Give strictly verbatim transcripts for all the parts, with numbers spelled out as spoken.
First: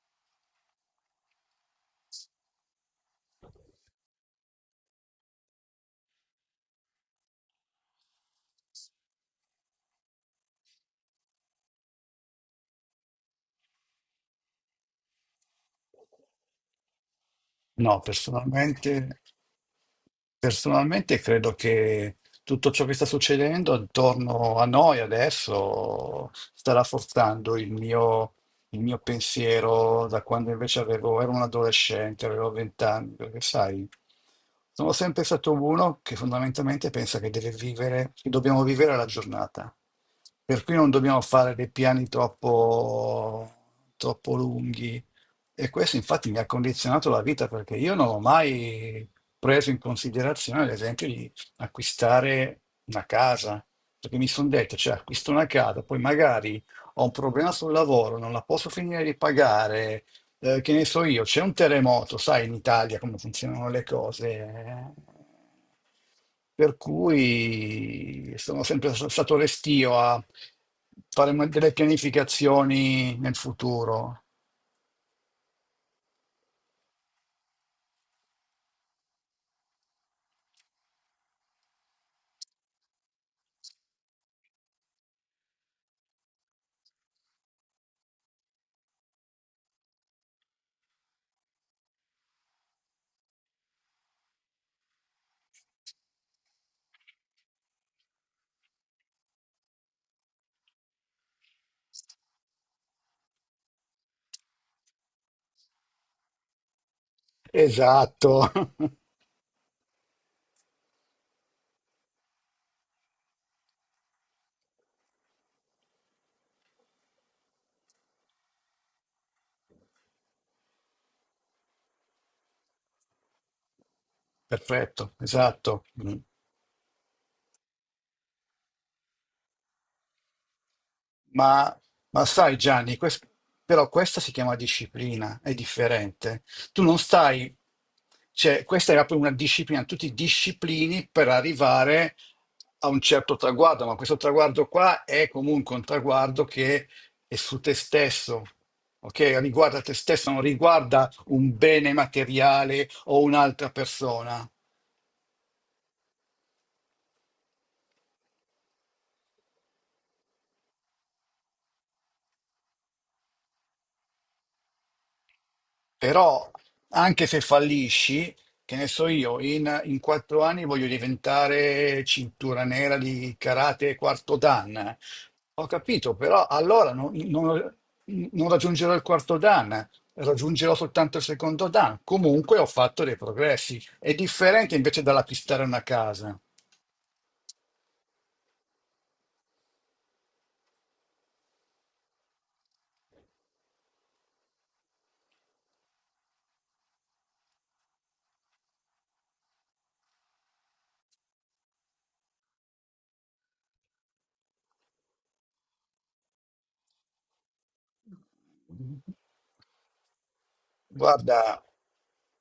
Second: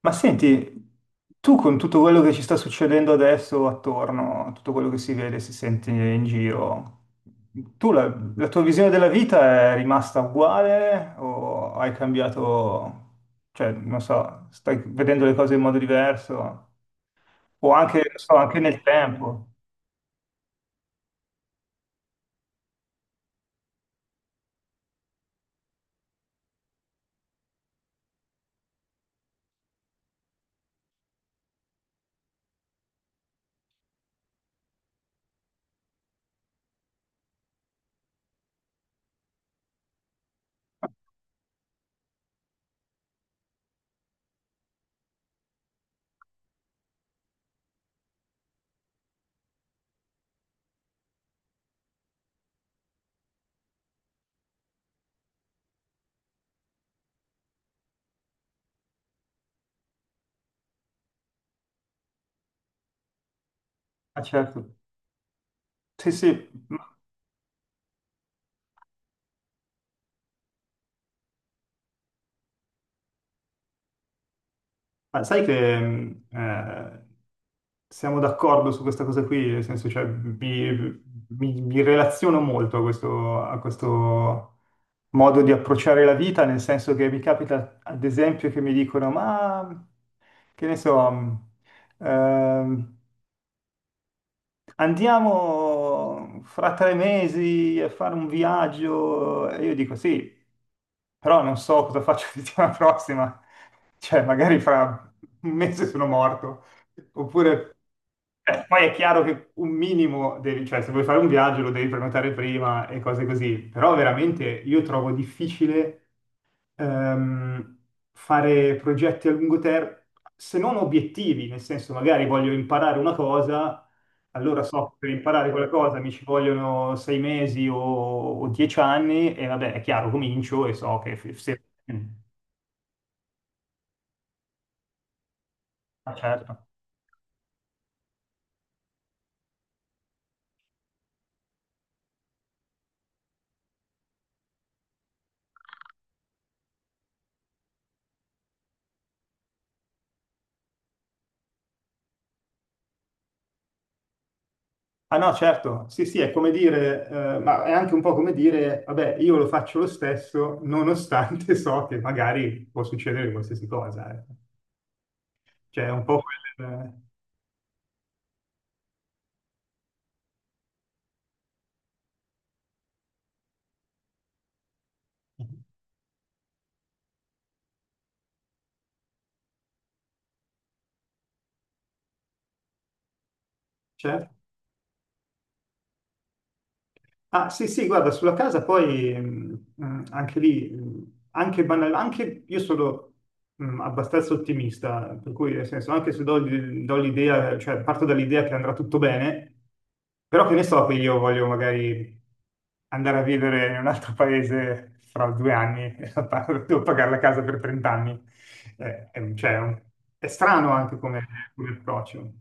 Ma senti, tu con tutto quello che ci sta succedendo adesso attorno, tutto quello che si vede, si sente in giro, tu la, la tua visione della vita è rimasta uguale o hai cambiato, cioè, non so, stai vedendo le cose in modo diverso o anche, No, non so, anche nel personalmente tempo? Personalmente credo che tutto ciò che sta succedendo attorno a noi adesso sta rafforzando il mio, il mio pensiero da quando invece avevo, ero un adolescente, avevo vent'anni, perché sai, sono sempre stato uno che fondamentalmente pensa che deve vivere, che dobbiamo vivere la giornata. Per cui non dobbiamo fare dei piani troppo, troppo lunghi. E questo infatti mi ha condizionato la vita, perché io non ho mai preso in considerazione, ad esempio, di acquistare una casa, perché mi sono detto, cioè, acquisto una casa, poi magari ho un problema sul lavoro, non la posso finire di pagare, eh, che ne so io, c'è un terremoto, sai in Italia come funzionano le Ah, cose. certo. eh. Sì, sì. Per cui sono sempre s- stato restio a fare mo- delle pianificazioni nel futuro. Ma sai che mh, eh, siamo d'accordo su questa cosa qui, nel senso, cioè, mi, mi- mi relaziono molto a questo, a questo modo di approcciare la vita, nel senso che mi capita, ad esempio, che mi dicono, ma che ne so, mh, ehm, andiamo fra tre mesi a fare un viaggio. E io dico sì, però non so cosa faccio la settimana prossima. Cioè, magari fra un mese sono morto. Oppure, Esatto. eh, poi è chiaro che un minimo devi, cioè, se vuoi fare un viaggio lo devi prenotare prima e cose così. Però veramente io trovo difficile, ehm, fare progetti a lungo termine, se non obiettivi, nel senso magari voglio imparare una cosa, allora so che per Perfetto, imparare quella esatto. cosa mi Mm. ci vogliono sei mesi o, o dieci anni e vabbè, è chiaro, comincio e so che f- se... Ma, ma sai Gianni, quest- però questa si chiama disciplina, è Ah, differente. certo. Tu non stai, cioè questa era proprio una disciplina, tu ti disciplini per arrivare a un certo traguardo, ma questo traguardo qua è comunque un traguardo che è su te stesso, ok? Riguarda te stesso, non riguarda un bene materiale o un'altra persona. Ah no, certo, sì, sì, è come dire, eh, ma è anche un po' come dire, vabbè, io lo faccio lo stesso, nonostante so che magari può succedere qualsiasi cosa, eh. Cioè, è un po' Però quel... anche se fallisci, che ne so io, in, in quattro anni voglio diventare cintura nera di karate quarto dan. Ho eh. capito, però allora non, non- non raggiungerò il quarto dan, raggiungerò soltanto il secondo dan. Comunque ho fatto dei progressi. È Certo. differente invece dalla pistare una casa. Ah, sì, sì, guarda, sulla casa poi mh, mh, anche lì, mh, anche, banal- anche io sono mh, abbastanza ottimista, per cui nel senso, anche se do, do l'idea, cioè parto dall'idea che andrà tutto bene, però che ne so che io voglio magari andare a vivere in un altro paese fra due anni e la pa- devo pagare la casa per trenta anni. Eh, è, cioè, è un- è strano anche come Guarda. come approccio.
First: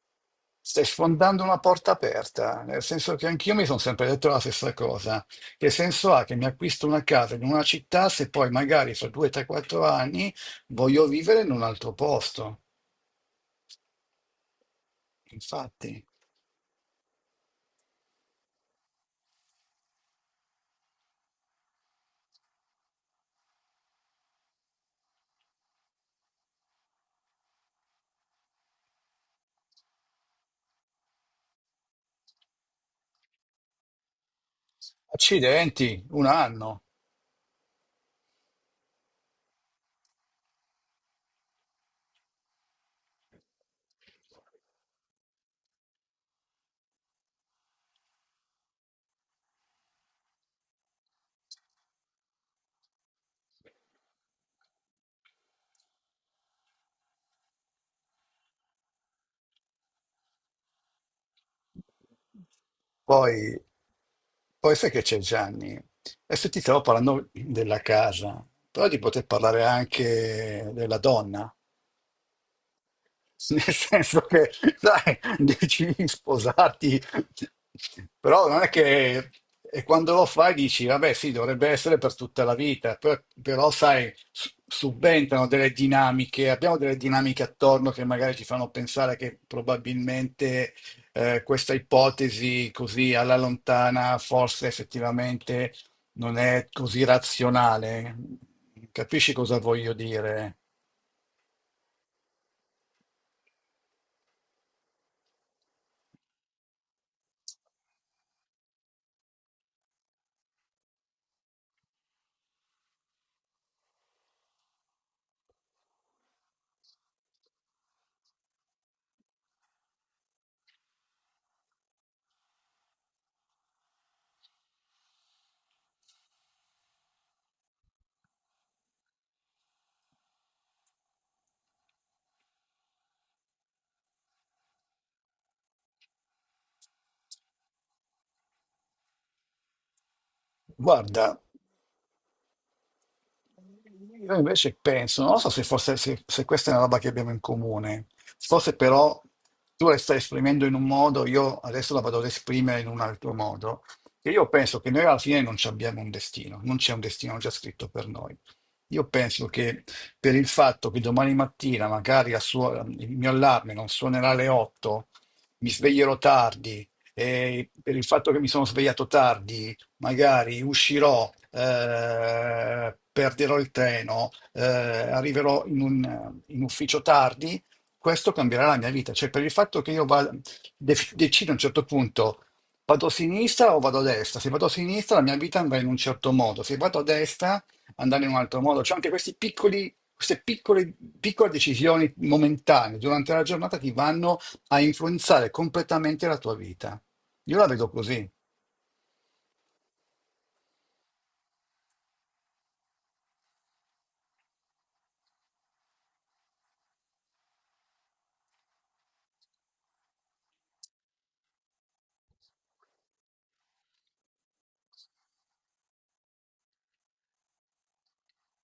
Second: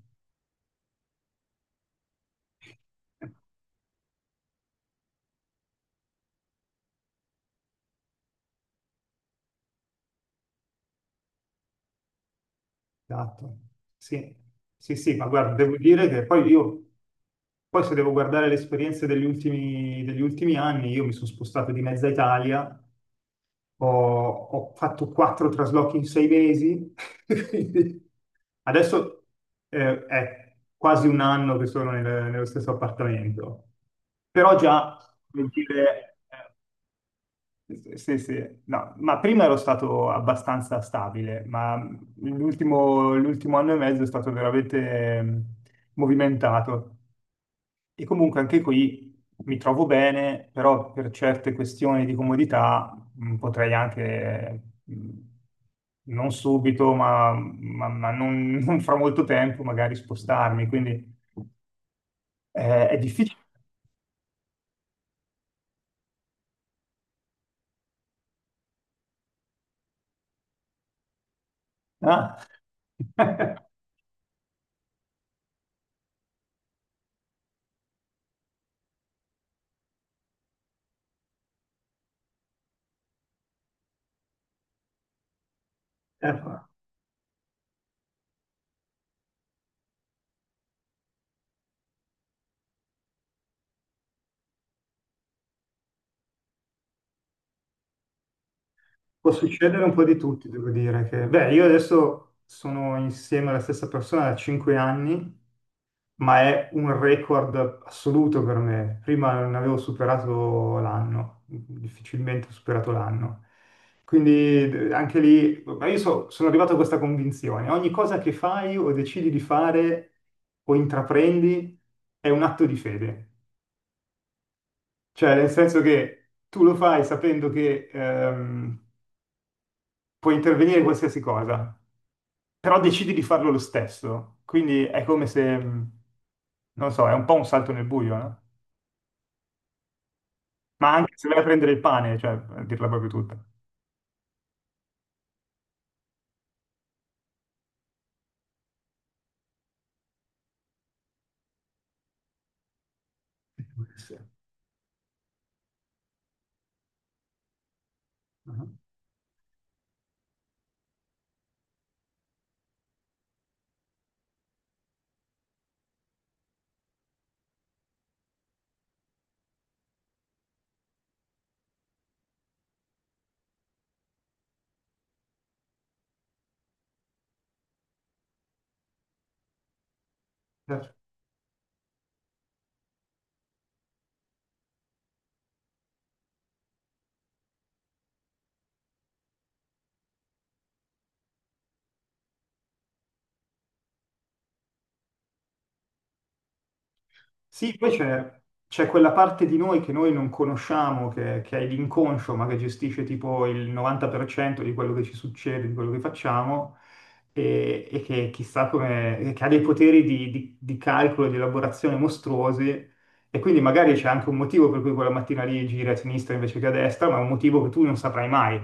Stai sfondando una porta aperta, nel senso che anch'io mi sono sempre detto la stessa cosa. Che senso ha che mi acquisto una casa in una città se poi magari fra due tre-quattro anni voglio vivere in un altro posto? Esatto. Sì. Sì, sì, ma guarda, devo Infatti, dire che poi io, poi se devo guardare le esperienze degli ultimi, degli ultimi anni, io mi sono spostato di mezza Italia, ho, ho fatto quattro traslochi in sei mesi, quindi adesso eh, è quasi un anno che sono nel- nello stesso appartamento, però già, come accidenti, dire, un eh, anno. sì, sì, sì. No, ma prima ero stato abbastanza stabile, ma l'ultimo l'ultimo anno e mezzo è stato veramente ehm, movimentato. E comunque anche qui mi trovo bene, però per certe questioni di comodità mh, potrei anche, mh, non subito, ma, ma- ma non, non fra molto tempo, magari spostarmi. Quindi eh, è Poi, difficile. poi sai che c'è Gianni? Adesso ti stavo parlando della casa, però ti poter parlare anche della donna. Ah. Nel senso che, sai, decidi sposati, però non è che... E quando lo fai dici, vabbè, sì, dovrebbe essere per tutta la vita, per- però, sai, s- subentrano delle Eh, dinamiche, abbiamo delle dinamiche attorno che magari ci fanno pensare che probabilmente eh, questa ipotesi così alla lontana forse effettivamente non è così razionale. può Capisci cosa succedere un voglio po' di tutti, dire? devo dire che, beh, io adesso sono insieme alla stessa persona da cinque anni, ma è un record assoluto per me. Prima non avevo superato l'anno, difficilmente ho superato l'anno. Quindi d- anche lì, ma io so- sono arrivato a questa convinzione, ogni cosa che fai o decidi di fare o intraprendi è un atto di fede. Cioè, nel senso che tu lo fai sapendo che ehm, puoi intervenire in qualsiasi cosa, però decidi di farlo lo stesso. Quindi è come se, mh, non so, è un po' un salto nel buio, no? Ma anche se vai Guarda. a prendere il pane, cioè, a dirla proprio tutta. Io invece penso, non so se fosse, se, se questa è una roba che abbiamo in comune, forse però tu la stai esprimendo in un modo, io adesso la vado ad esprimere in un altro Eh, può modo, essere. che io penso che noi alla fine non ci abbiamo un destino, non c'è un destino già scritto per noi. Mhm. Io penso che per il fatto che domani mattina magari a suo- il mio allarme non suonerà alle otto, mi sveglierò tardi, e per il fatto che mi sono svegliato tardi magari uscirò, eh, perderò il treno, eh, arriverò in un, in ufficio tardi, questo cambierà la mia vita. Cioè, per il fatto che io vada- def- decido a un certo punto, vado a sinistra o vado a destra? Se vado a sinistra, la mia vita andrà in un certo modo, se vado a destra, andrà in un altro modo. Cioè, anche questi piccoli. Queste piccole, piccole decisioni momentanee durante la giornata ti vanno a influenzare completamente la tua vita. Io la Sì, vedo poi così. c'è c'è quella parte di noi che noi non conosciamo, che, che è l'inconscio, ma che gestisce tipo il novanta per cento di quello che ci succede, di quello che facciamo, e, e che chissà come, e che ha dei poteri di, di- di calcolo, di elaborazione mostruosi, e quindi magari c'è anche un motivo per cui quella mattina lì giri a sinistra invece che a destra, ma è un motivo che tu non saprai mai.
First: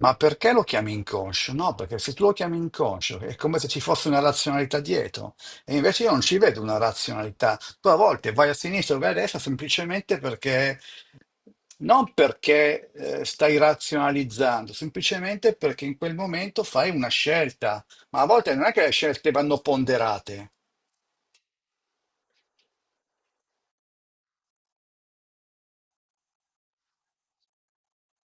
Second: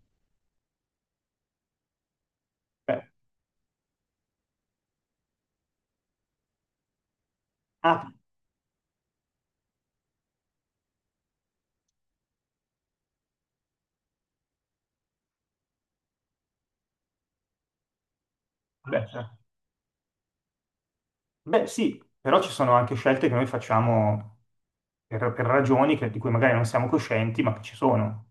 Ma perché lo chiami inconscio? No, perché se tu lo chiami Eh, inconscio è come se ci fosse una razionalità dietro. E invece io non ci vedo una razionalità. Tu a ah, volte vai a sinistra o vai a destra semplicemente perché, non perché eh, stai razionalizzando, semplicemente perché in quel momento fai una scelta. Ma a volte non è che le beh. scelte vanno ponderate. Beh, sì, però ci sono anche scelte che noi facciamo per, per ragioni che- di cui magari non siamo coscienti, ma che ci sono.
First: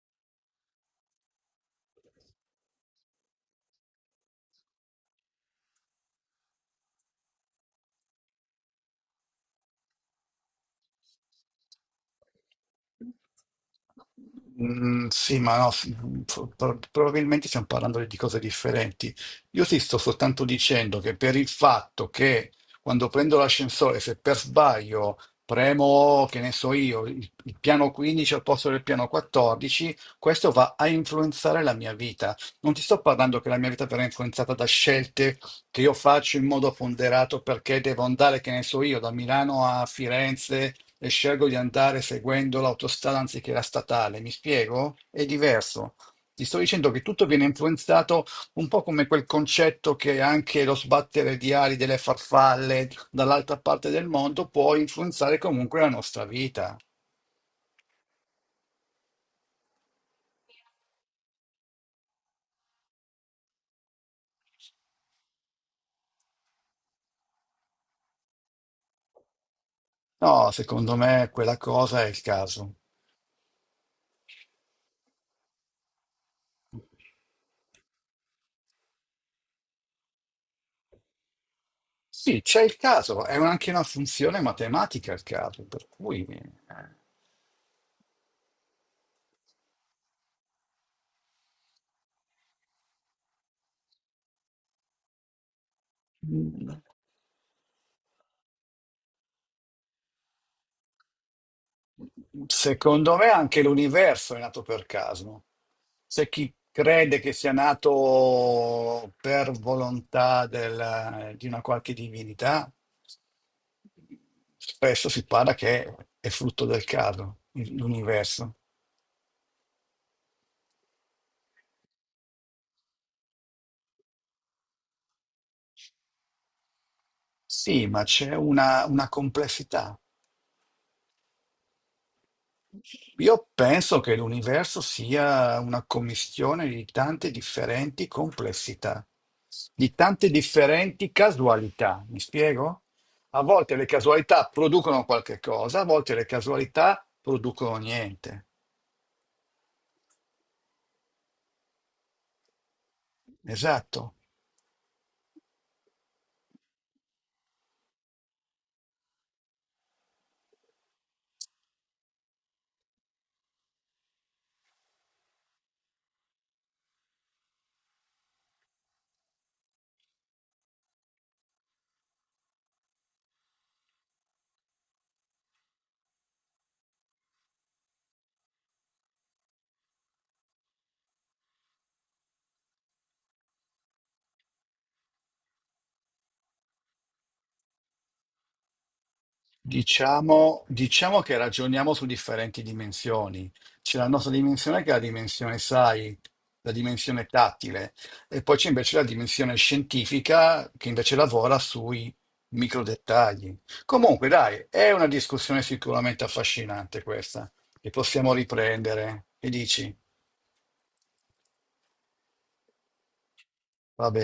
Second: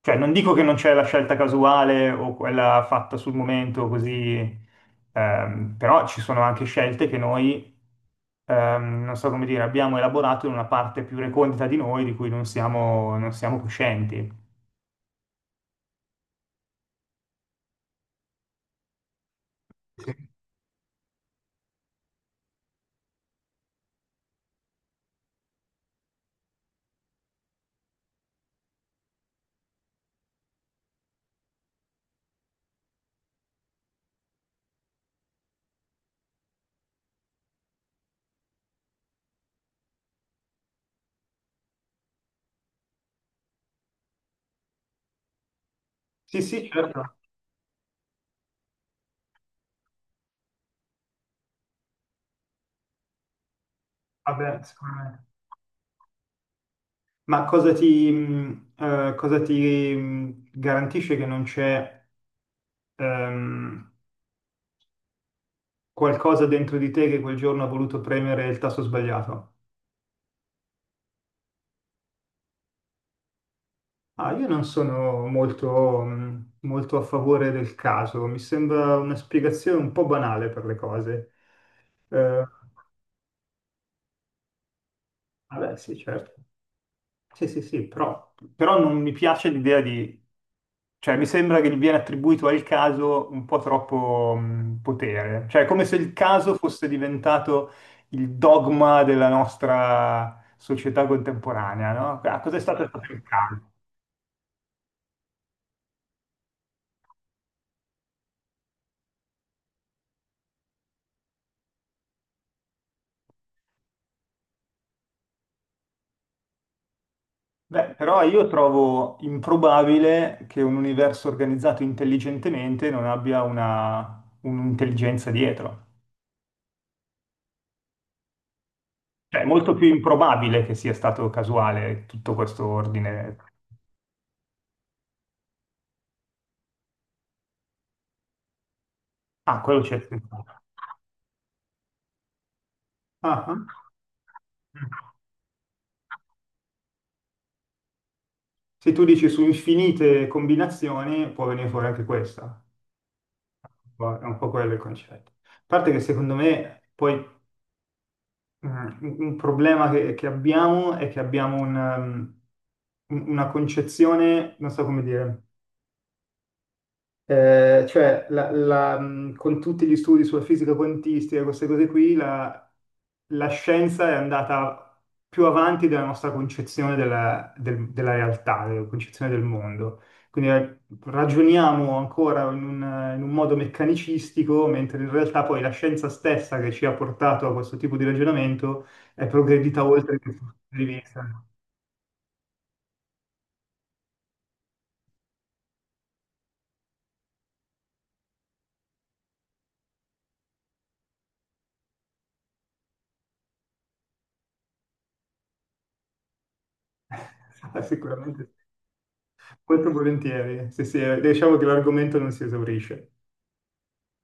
Cioè, non dico che non c'è la scelta casuale o quella fatta sul momento così, ehm, però ci sono anche scelte che noi, ehm, non so come dire, abbiamo elaborato in una parte più recondita di noi di cui non siamo, non siamo coscienti. Mm, sì, ma no, sì, mm, pro- pro- probabilmente stiamo parlando di cose differenti. Io ti sto soltanto dicendo che per il fatto che quando prendo l'ascensore, se per sbaglio premo, che ne so io, il, il piano quindici al posto del piano quattordici, questo va a influenzare la mia vita. Non ti sto parlando che la mia vita verrà influenzata da scelte che io faccio in modo ponderato perché devo andare, che ne so io, da Milano a Firenze e scelgo di andare seguendo l'autostrada anziché la statale. Mi spiego? È diverso. Sì, Ti sto sì, dicendo che certo. tutto viene influenzato un po' come quel concetto che anche lo sbattere di ali delle farfalle dall'altra parte del mondo Vabbè, può sicuramente. influenzare comunque la nostra vita. Ma cosa ti, mh, eh, cosa ti mh, garantisce che non c'è, ehm, qualcosa dentro di te che quel giorno ha voluto premere il tasto sbagliato. No, secondo me quella cosa è il caso. Ah, io non sono molto, mh, molto a favore del caso, mi sembra una spiegazione un po' banale per le cose. Sì, Eh, c'è il caso, è un- anche una funzione matematica il caso, vabbè, per sì, cui certo. Sì, sì, sì, però, però non mi piace l'idea di... Cioè, mi sembra che gli viene attribuito al caso un po' troppo mh, potere. Cioè, è come se il caso fosse diventato il dogma della nostra società contemporanea, no? Ah, cos'è stato è stato secondo il me anche caso? l'universo è nato per caso. C'è chi crede che sia nato per volontà del- di una qualche divinità, spesso si parla che è frutto del caso, il- Beh, però io l'universo. trovo improbabile che un universo organizzato intelligentemente non abbia una, un'intelligenza dietro. Sì, ma c'è una, una Cioè, è molto più complessità. improbabile che sia stato casuale tutto questo ordine. Io penso che l'universo sia una commistione di tante differenti complessità, Ah, quello di c'è, sempre. tante differenti casualità. Mi spiego? A Ah, ah. volte le casualità producono qualche cosa, a volte le casualità producono niente. Se tu dici su infinite combinazioni, può venire fuori anche questa. È Esatto. un po' quello il concetto. A parte che secondo me poi mh, un un problema che, che abbiamo è che abbiamo un, um, un- una concezione, non so come dire. Eh, cioè, la- la, mh, con tutti gli studi sulla fisica quantistica, queste cose qui, la, la scienza è andata più avanti della nostra concezione della, del- della realtà, della concezione del mondo. Quindi eh, ragioniamo ancora in un, in un modo meccanicistico, mentre in realtà poi la scienza stessa che ci ha portato a questo tipo di ragionamento è progredita oltre questo punto Diciamo, di diciamo che vista. ragioniamo su differenti dimensioni. C'è la nostra dimensione che è la dimensione, sai, la dimensione tattile, e poi c'è invece la dimensione scientifica che invece lavora sui micro dettagli. Comunque, dai, è una discussione sicuramente affascinante questa, che possiamo Sicuramente, riprendere. Che molto dici? volentieri. Sì, sì, eh, diciamo che l'argomento non si esaurisce. Va bene.